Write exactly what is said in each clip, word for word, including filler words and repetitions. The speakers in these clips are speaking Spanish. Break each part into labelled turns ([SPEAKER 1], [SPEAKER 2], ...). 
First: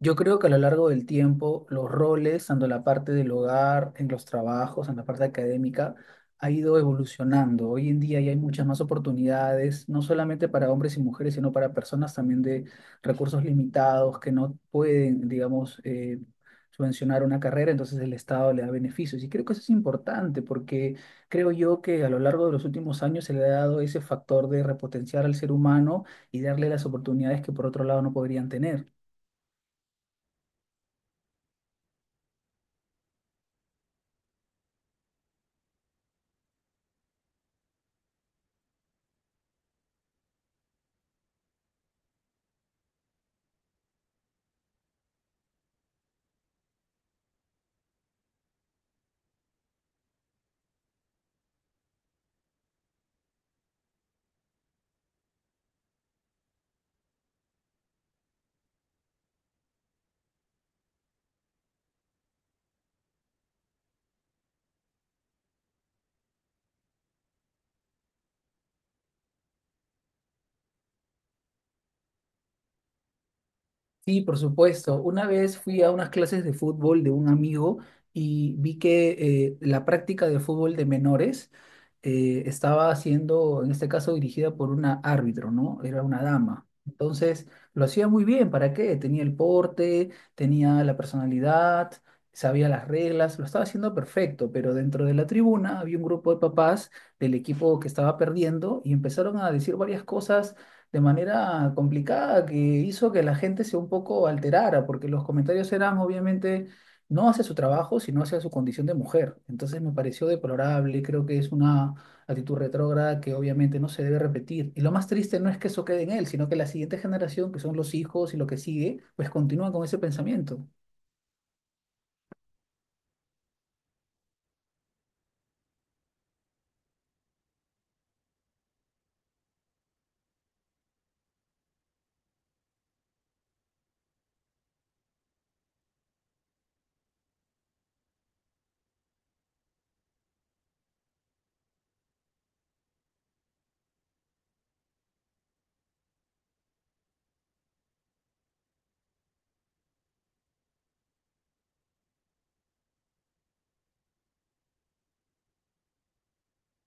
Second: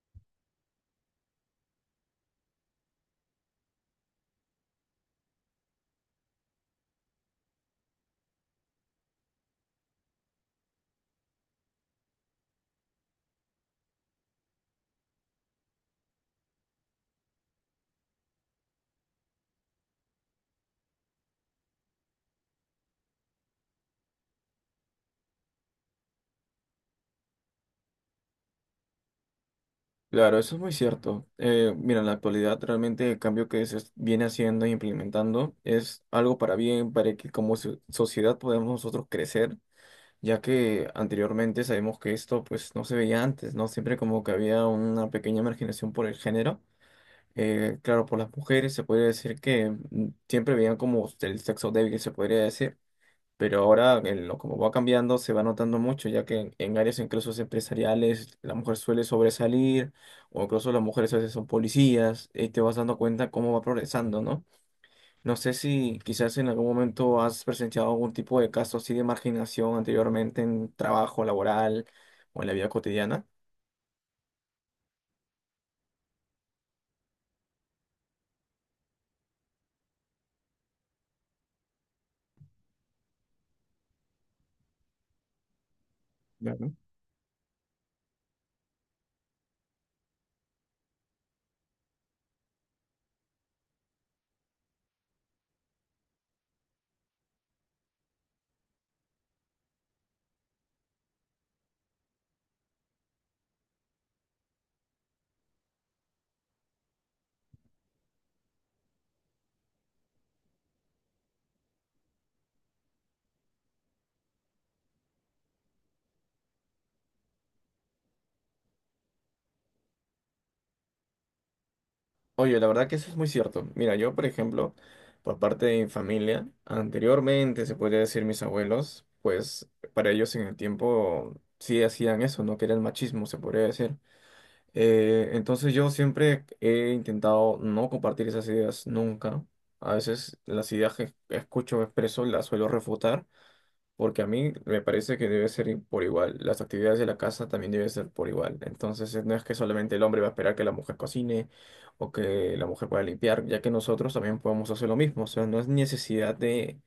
[SPEAKER 1] Yo creo que a lo largo del tiempo los roles, tanto en la parte del hogar, en los trabajos, en la parte académica, ha ido evolucionando. Hoy en día ya hay muchas más oportunidades, no solamente para hombres y mujeres, sino para personas también de recursos limitados que no pueden, digamos, eh, subvencionar una carrera. Entonces el Estado le da beneficios. Y creo que eso es importante porque creo yo que a lo largo de los últimos años se le ha dado ese factor de repotenciar al ser humano y darle las oportunidades que por otro lado no podrían tener.
[SPEAKER 2] Claro, eso es muy cierto. Eh, mira, en la actualidad realmente el cambio que se es- viene haciendo e implementando es algo para bien, para que como so- sociedad podamos nosotros crecer, ya que anteriormente sabemos que esto pues no se veía antes, ¿no? Siempre como que había una pequeña marginación por el género. Eh, claro, por las mujeres se podría decir que mm, siempre veían como el sexo débil, se podría decir. Pero ahora, en lo, como va cambiando, se va notando mucho, ya que en, en áreas incluso empresariales la mujer suele sobresalir, o incluso las mujeres a veces son policías, y te vas dando cuenta cómo va progresando, ¿no? No sé si quizás en algún momento has presenciado algún tipo de caso así de marginación anteriormente en trabajo laboral o en la vida cotidiana.
[SPEAKER 1] Sí, por supuesto. Una vez fui a unas clases de fútbol de un amigo y vi que eh, la práctica de fútbol de menores eh, estaba siendo, en este caso, dirigida por una árbitro, ¿no? Era una dama. Entonces, lo hacía muy bien. ¿Para qué? Tenía el porte, tenía la personalidad, sabía las reglas, lo estaba haciendo perfecto, pero dentro de la tribuna había un grupo de papás del equipo que estaba perdiendo y empezaron a decir varias cosas de manera complicada que hizo que la gente se un poco alterara, porque los comentarios eran obviamente no hacia su trabajo, sino hacia su condición de mujer. Entonces me pareció deplorable, creo que es una actitud retrógrada que obviamente no se debe repetir. Y lo más triste no es que eso quede en él, sino que la siguiente generación, que son los hijos y lo que sigue, pues continúan con ese pensamiento.
[SPEAKER 2] Oye, la verdad que eso es muy cierto. Mira, yo, por ejemplo, por parte de mi familia, anteriormente, se podría decir mis abuelos, pues para ellos en el tiempo sí hacían eso, ¿no? Que era el machismo, se podría decir. Eh, entonces yo siempre he intentado no compartir esas ideas nunca. A veces las ideas que escucho o expreso las suelo refutar. Porque a mí me parece que debe ser i- por igual. Las actividades de la casa también deben ser por igual. Entonces, eh, no es que solamente el hombre va a esperar que la mujer cocine o que la mujer pueda limpiar, ya que nosotros también podemos hacer lo mismo. O sea, no es necesidad de,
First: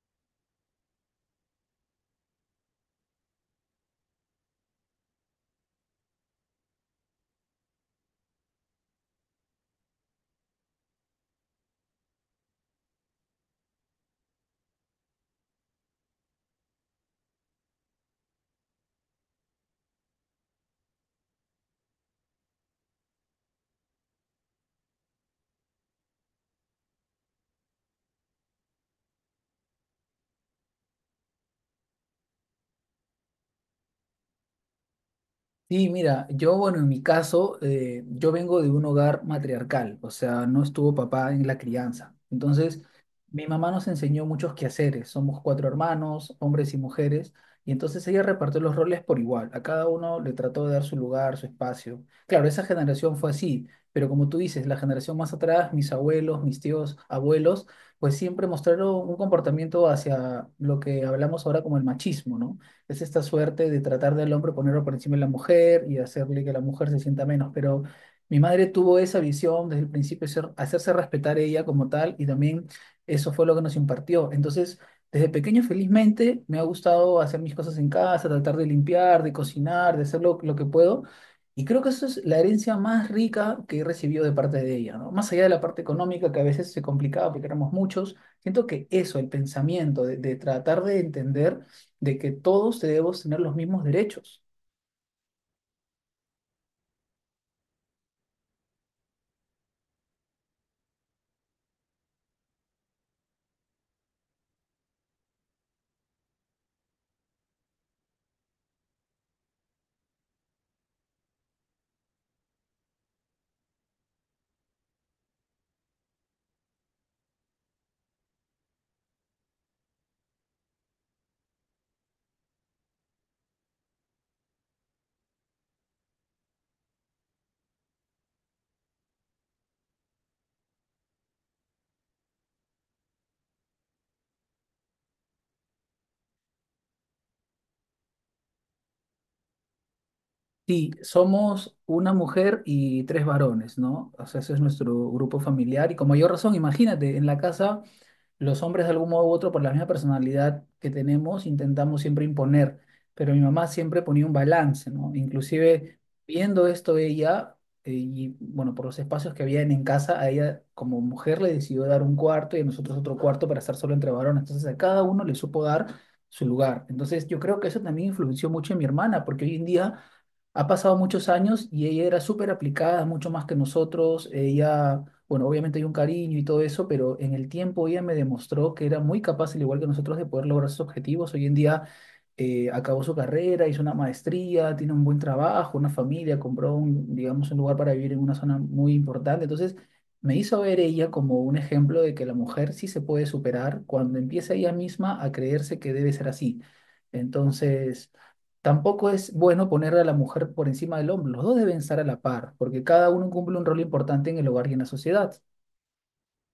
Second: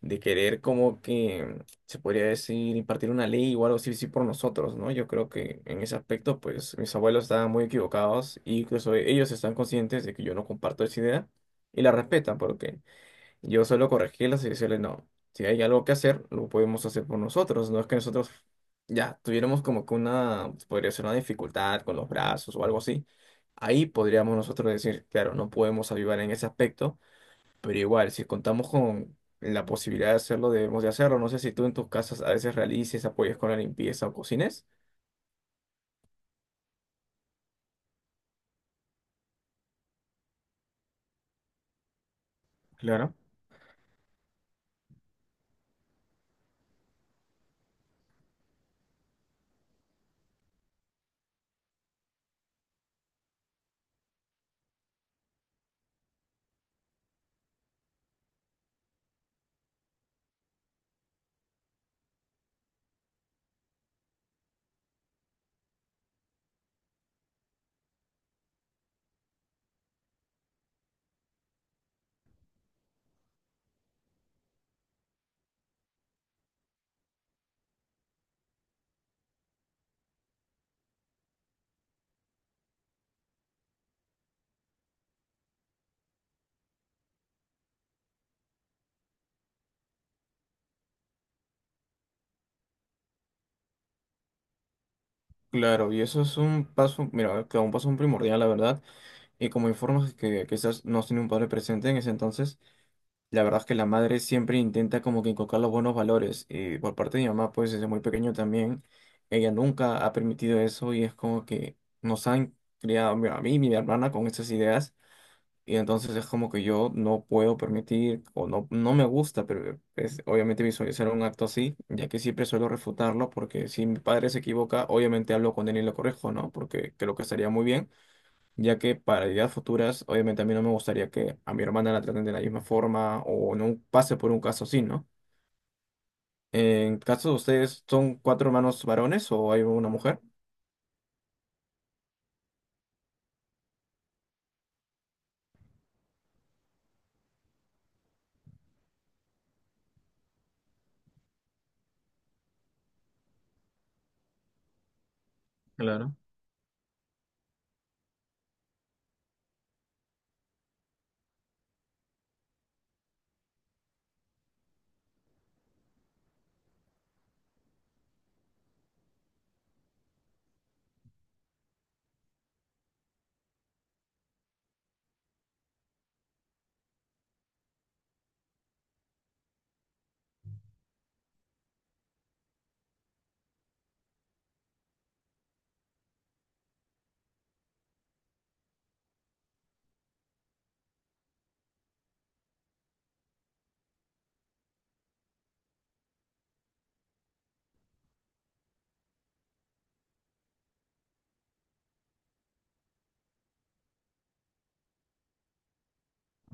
[SPEAKER 2] de querer como que se podría decir impartir una ley o algo así, sí por nosotros, ¿no? Yo creo que en ese aspecto, pues mis abuelos estaban muy equivocados y incluso ellos están conscientes de que yo no comparto esa idea y la respetan porque yo solo corregí las y decirle, no, si hay algo que hacer, lo podemos hacer por nosotros. No es que nosotros ya tuviéramos como que una, podría ser una dificultad con los brazos o algo así. Ahí podríamos nosotros decir, claro, no podemos ayudar en ese aspecto, pero igual, si contamos con la posibilidad de hacerlo, debemos de hacerlo. No sé si tú en tus casas a veces realices, apoyes con la limpieza o cocines.
[SPEAKER 1] Sí, mira, yo, bueno, en mi caso, eh, yo vengo de un hogar matriarcal, o sea, no estuvo papá en la crianza. Entonces,
[SPEAKER 2] Claro.
[SPEAKER 1] mi mamá nos enseñó muchos quehaceres. Somos cuatro hermanos, hombres y mujeres, y entonces ella repartió los roles por igual. A cada uno le trató de dar su lugar, su espacio. Claro, esa generación fue así, pero como tú dices, la generación más atrás, mis abuelos, mis tíos, abuelos, pues siempre mostraron un comportamiento hacia lo que hablamos ahora como el machismo, ¿no? Es esta suerte de tratar del hombre ponerlo por encima de la mujer y hacerle que la mujer se sienta menos. Pero mi madre tuvo esa visión desde el principio, ser- hacerse respetar ella como tal, y también eso fue lo que nos impartió. Entonces, desde pequeño, felizmente, me ha gustado hacer mis cosas en casa, tratar de limpiar, de cocinar, de hacer lo, lo que puedo. Y creo que eso es la herencia más rica que he recibido de parte de ella, ¿no? Más allá de la parte económica, que a veces se complicaba porque éramos muchos, siento que eso, el pensamiento de, de tratar de entender de que todos debemos tener los mismos derechos.
[SPEAKER 2] Claro, y eso es un paso, mira, que un paso primordial, la verdad. Y como informas que quizás no has tenido un padre presente en ese entonces. La verdad es que la madre siempre intenta como que inculcar los buenos valores. Y por parte de mi mamá, pues desde muy pequeño también, ella nunca ha permitido eso y es como que nos han criado mi- a mí y mi hermana con esas ideas. Y entonces es como que yo no puedo permitir o no, no me gusta, pero es obviamente visualizar un acto así, ya que siempre suelo refutarlo porque si mi padre se equivoca, obviamente hablo con él y lo corrijo, ¿no? Porque creo que estaría muy bien ya que para ideas futuras, obviamente a mí no me gustaría que a mi hermana la traten de la misma forma o no pase por un caso así, ¿no? En caso de ustedes, ¿son cuatro hermanos varones o hay una mujer?
[SPEAKER 1] Si somos una mujer y tres varones, ¿no? O sea, ese es nuestro grupo familiar. Y como mayor razón, imagínate, en la casa los hombres de algún modo u otro, por la misma personalidad que tenemos, intentamos siempre imponer, pero mi mamá siempre ponía un balance, ¿no? Inclusive
[SPEAKER 2] Claro.
[SPEAKER 1] viendo esto ella, eh, y bueno, por los espacios que habían en casa, a ella como mujer le decidió dar un cuarto y a nosotros otro cuarto para estar solo entre varones, entonces a cada uno le supo dar su lugar. Entonces yo creo que eso también influenció mucho en mi hermana, porque hoy en día ha pasado muchos años y ella era súper aplicada, mucho más que nosotros. Ella, bueno, obviamente hay un cariño y todo eso, pero en el tiempo ella me demostró que era muy capaz, al igual que nosotros, de poder lograr sus objetivos. Hoy en día eh, acabó su carrera, hizo una maestría, tiene un buen trabajo, una familia, compró un, digamos, un lugar para vivir en una zona muy importante. Entonces, me hizo ver ella como un ejemplo de que la mujer sí se puede superar cuando empieza ella misma a creerse que debe ser así. Entonces, tampoco es bueno poner a la mujer por encima del hombre. Los dos deben estar a la par, porque cada uno cumple un rol importante en el hogar y en la sociedad.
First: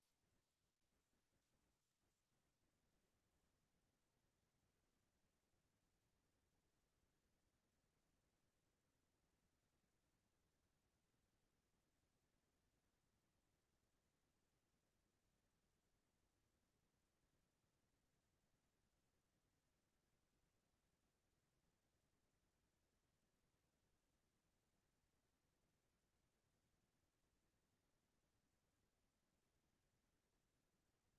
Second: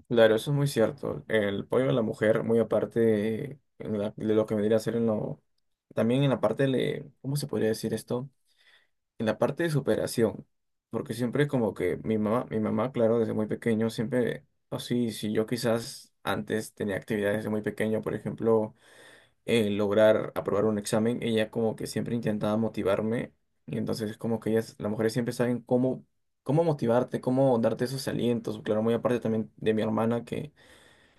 [SPEAKER 2] Claro, eso es muy cierto. El pollo de la mujer, muy aparte de, la- de lo que vendría a ser en lo… También en la parte de… ¿Cómo se podría decir esto? En la parte de superación. Porque siempre como que mi mamá, mi mamá, claro, desde muy pequeño, siempre… Así, si yo quizás antes tenía actividades desde muy pequeño, por ejemplo… eh, lograr aprobar un examen, ella como que siempre intentaba motivarme y entonces como que ellas, las mujeres siempre saben cómo, cómo motivarte, cómo darte esos alientos. Claro, muy aparte también de mi hermana que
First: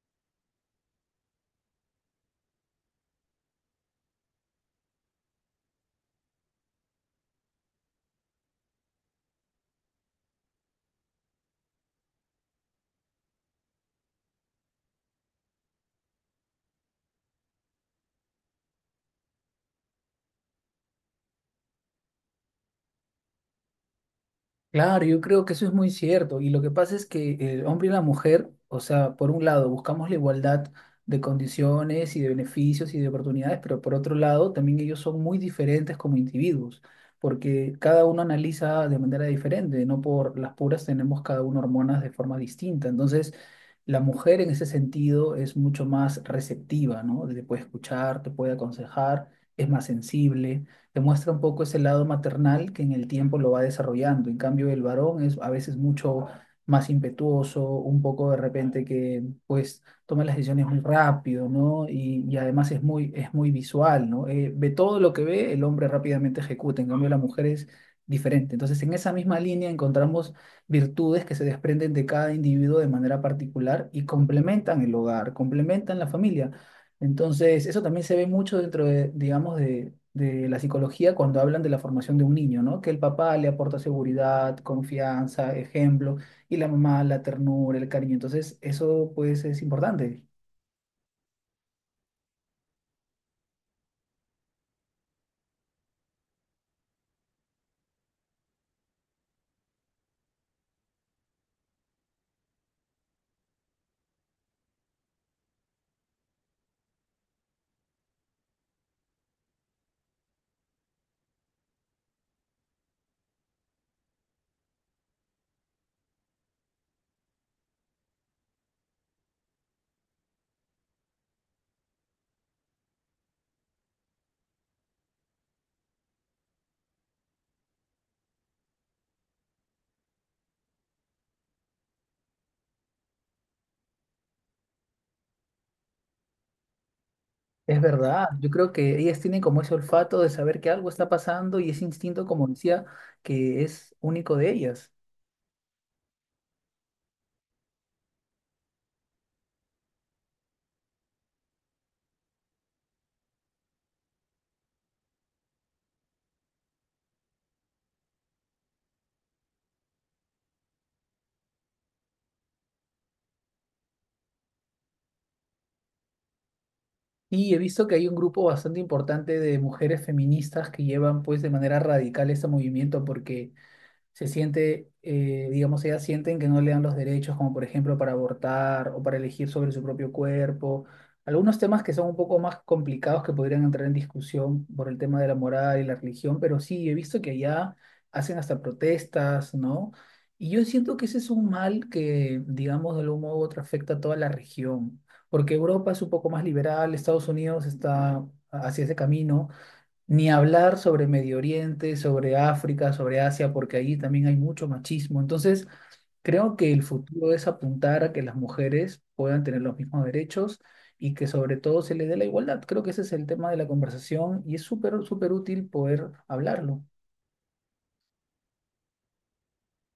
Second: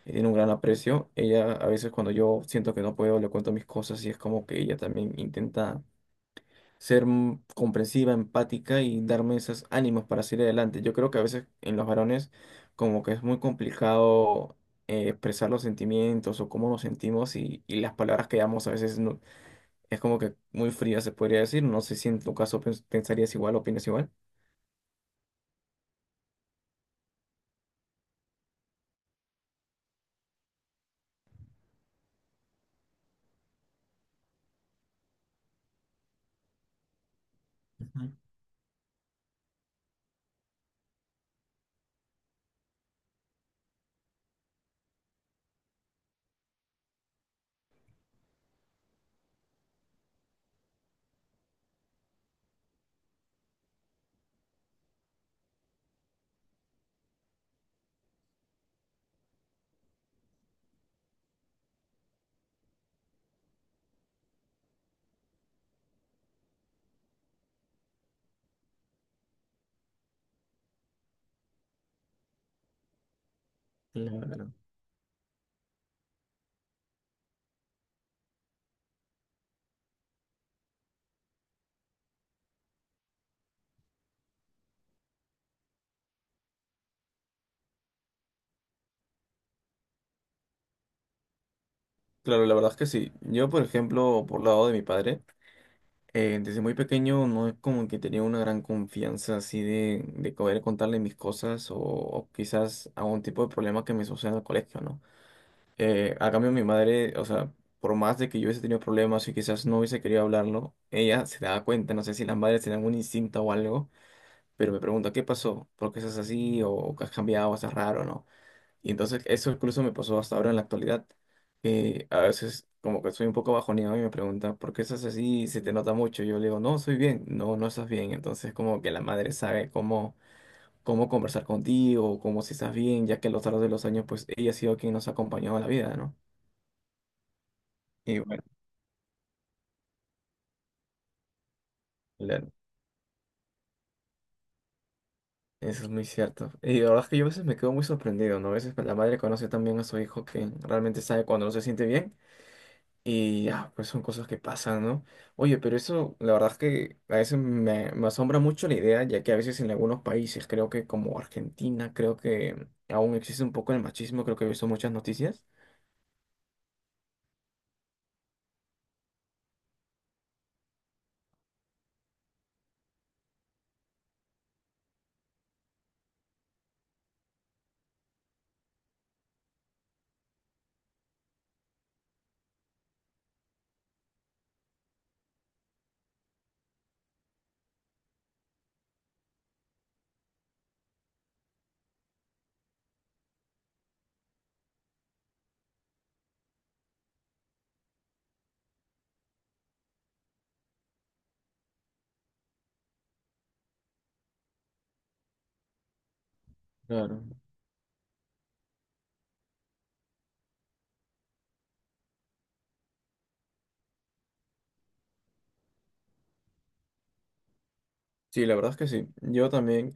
[SPEAKER 2] tiene un gran aprecio, ella a veces cuando yo siento que no puedo le cuento mis cosas y es como que ella también intenta ser mm, comprensiva, empática y darme esos ánimos para seguir adelante. Yo creo que a veces en los varones como que es muy complicado eh, expresar los sentimientos o cómo nos sentimos y, y las palabras que damos a veces no, es como que muy fría, se podría decir. No sé si en tu caso pens- pensarías igual, opinas igual.
[SPEAKER 1] Claro, yo creo que eso es muy cierto. Y lo que pasa es que el hombre y la mujer, o sea, por un lado buscamos la igualdad de condiciones y de beneficios y de oportunidades, pero por otro lado también ellos son muy diferentes como individuos, porque cada
[SPEAKER 2] Ujú,
[SPEAKER 1] uno analiza de manera diferente, no por las puras tenemos cada uno hormonas de forma distinta. Entonces, la mujer en ese sentido es mucho más receptiva, ¿no? Te puede escuchar, te puede aconsejar, es más sensible, demuestra un poco ese lado maternal que en el tiempo lo va desarrollando. En cambio, el varón es a veces mucho más impetuoso, un poco de repente que pues toma las decisiones muy rápido, ¿no? Y, y además es muy, es muy visual, ¿no? Eh, ve todo lo que ve, el hombre rápidamente ejecuta, en cambio la mujer es diferente. Entonces, en esa misma línea encontramos virtudes que se desprenden de cada individuo de manera particular y
[SPEAKER 2] claro.
[SPEAKER 1] complementan el hogar, complementan la familia. Entonces, eso también se ve mucho dentro de, digamos, de, de la psicología cuando hablan de la formación de un niño, ¿no? Que el papá le aporta seguridad, confianza, ejemplo, y la mamá la ternura, el cariño. Entonces, eso pues es importante.
[SPEAKER 2] Claro, la verdad es que sí. Yo, por ejemplo, por lado de mi padre, eh, desde muy pequeño no es como que tenía una gran confianza así de, de poder contarle mis cosas o, o quizás algún tipo de problema que me suceda en el colegio, ¿no? Eh, a cambio, mi madre, o sea, por más de que yo hubiese tenido problemas y quizás no hubiese querido hablarlo, ella se daba cuenta, no sé si las madres tenían un instinto o algo, pero me pregunta, ¿qué pasó? ¿Por qué estás así? ¿O has cambiado? ¿Estás raro? ¿No? Y entonces eso incluso me pasó hasta ahora en la actualidad, que a veces como que soy un poco bajoneado y me pregunta, ¿por qué estás así? ¿Se te nota mucho? Yo le digo, no, estoy bien, no, no estás bien. Entonces como que la madre sabe cómo, cómo conversar contigo, cómo si estás bien, ya que a lo largo de los años pues ella ha sido quien nos ha acompañado a la vida, ¿no?
[SPEAKER 1] Es
[SPEAKER 2] Y
[SPEAKER 1] verdad,
[SPEAKER 2] bueno,
[SPEAKER 1] yo creo que ellas tienen como ese olfato de saber que algo está pasando y ese instinto, como
[SPEAKER 2] claro,
[SPEAKER 1] decía, que es único de ellas.
[SPEAKER 2] eso es muy cierto. Y la verdad es que yo a veces me quedo muy sorprendido, ¿no? A veces la madre conoce también a su hijo que realmente sabe cuando no se siente bien. Y ah, pues son cosas que pasan, ¿no? Oye, pero eso, la verdad es que a veces me, me asombra mucho la idea, ya que a veces en algunos países, creo que como Argentina, creo que aún existe un poco el machismo, creo que he visto muchas noticias.
[SPEAKER 1] Y he visto que hay un grupo bastante importante de mujeres feministas que llevan pues de manera radical este movimiento porque se siente, eh, digamos, ellas sienten que no le dan los derechos, como por ejemplo para abortar o para elegir sobre su propio cuerpo. Algunos temas que son un poco más complicados que podrían entrar en discusión por el tema de la moral y la religión, pero sí, he visto que allá hacen hasta protestas, ¿no? Y yo siento que ese es un mal que, digamos, de algún modo u otro afecta a toda la región, porque Europa es un poco más liberal, Estados Unidos está hacia ese camino, ni hablar sobre Medio Oriente, sobre África, sobre Asia, porque allí también hay mucho machismo. Entonces, creo que el
[SPEAKER 2] Claro.
[SPEAKER 1] futuro es apuntar a que las mujeres puedan tener los mismos derechos y que sobre todo se les dé la igualdad. Creo que ese es el tema de la conversación y es súper, súper útil poder hablarlo.
[SPEAKER 2] Sí, la verdad es que sí. Yo también,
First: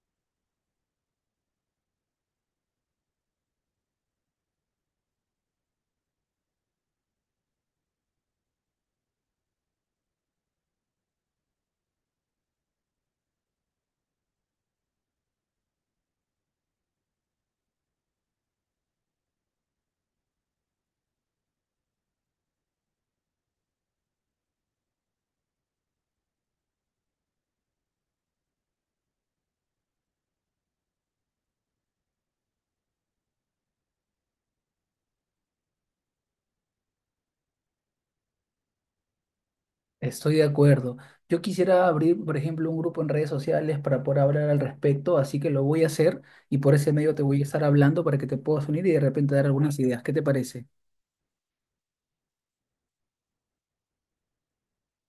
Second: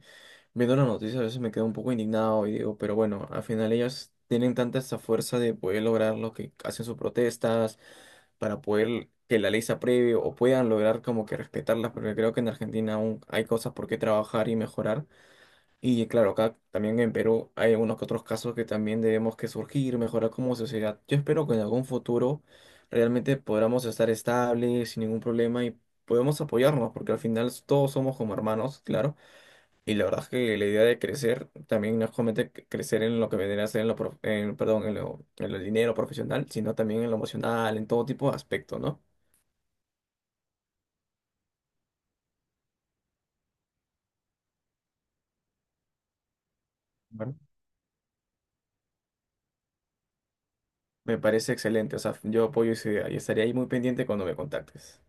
[SPEAKER 2] viendo las noticias, a veces me quedo un poco indignado y digo, pero bueno, al final ellas tienen tanta esa fuerza de poder lograr lo que hacen sus protestas, para poder que la ley se apruebe o puedan lograr como que respetarlas, porque creo que en Argentina aún hay cosas por qué trabajar y mejorar. Y claro, acá también en Perú hay algunos que otros casos que también debemos que surgir, mejorar como sociedad. Yo espero que en algún futuro realmente podamos estar estables, sin ningún problema y podemos apoyarnos, porque al final todos somos como hermanos, claro. Y la verdad es que la idea de crecer también no es solamente cre- crecer en lo que vendría a ser en lo, prof- en- perdón, en lo, en lo dinero profesional, sino también en lo emocional, en todo tipo de aspecto, ¿no?
[SPEAKER 1] Estoy de acuerdo. Yo quisiera abrir, por ejemplo, un grupo en redes sociales para poder hablar al respecto, así que lo voy a hacer y por ese medio te
[SPEAKER 2] Bueno,
[SPEAKER 1] voy a estar hablando para que te puedas unir y de repente dar algunas ideas. ¿Qué te parece?
[SPEAKER 2] me parece excelente, o sea, yo apoyo esa idea y estaré ahí muy pendiente cuando me contactes.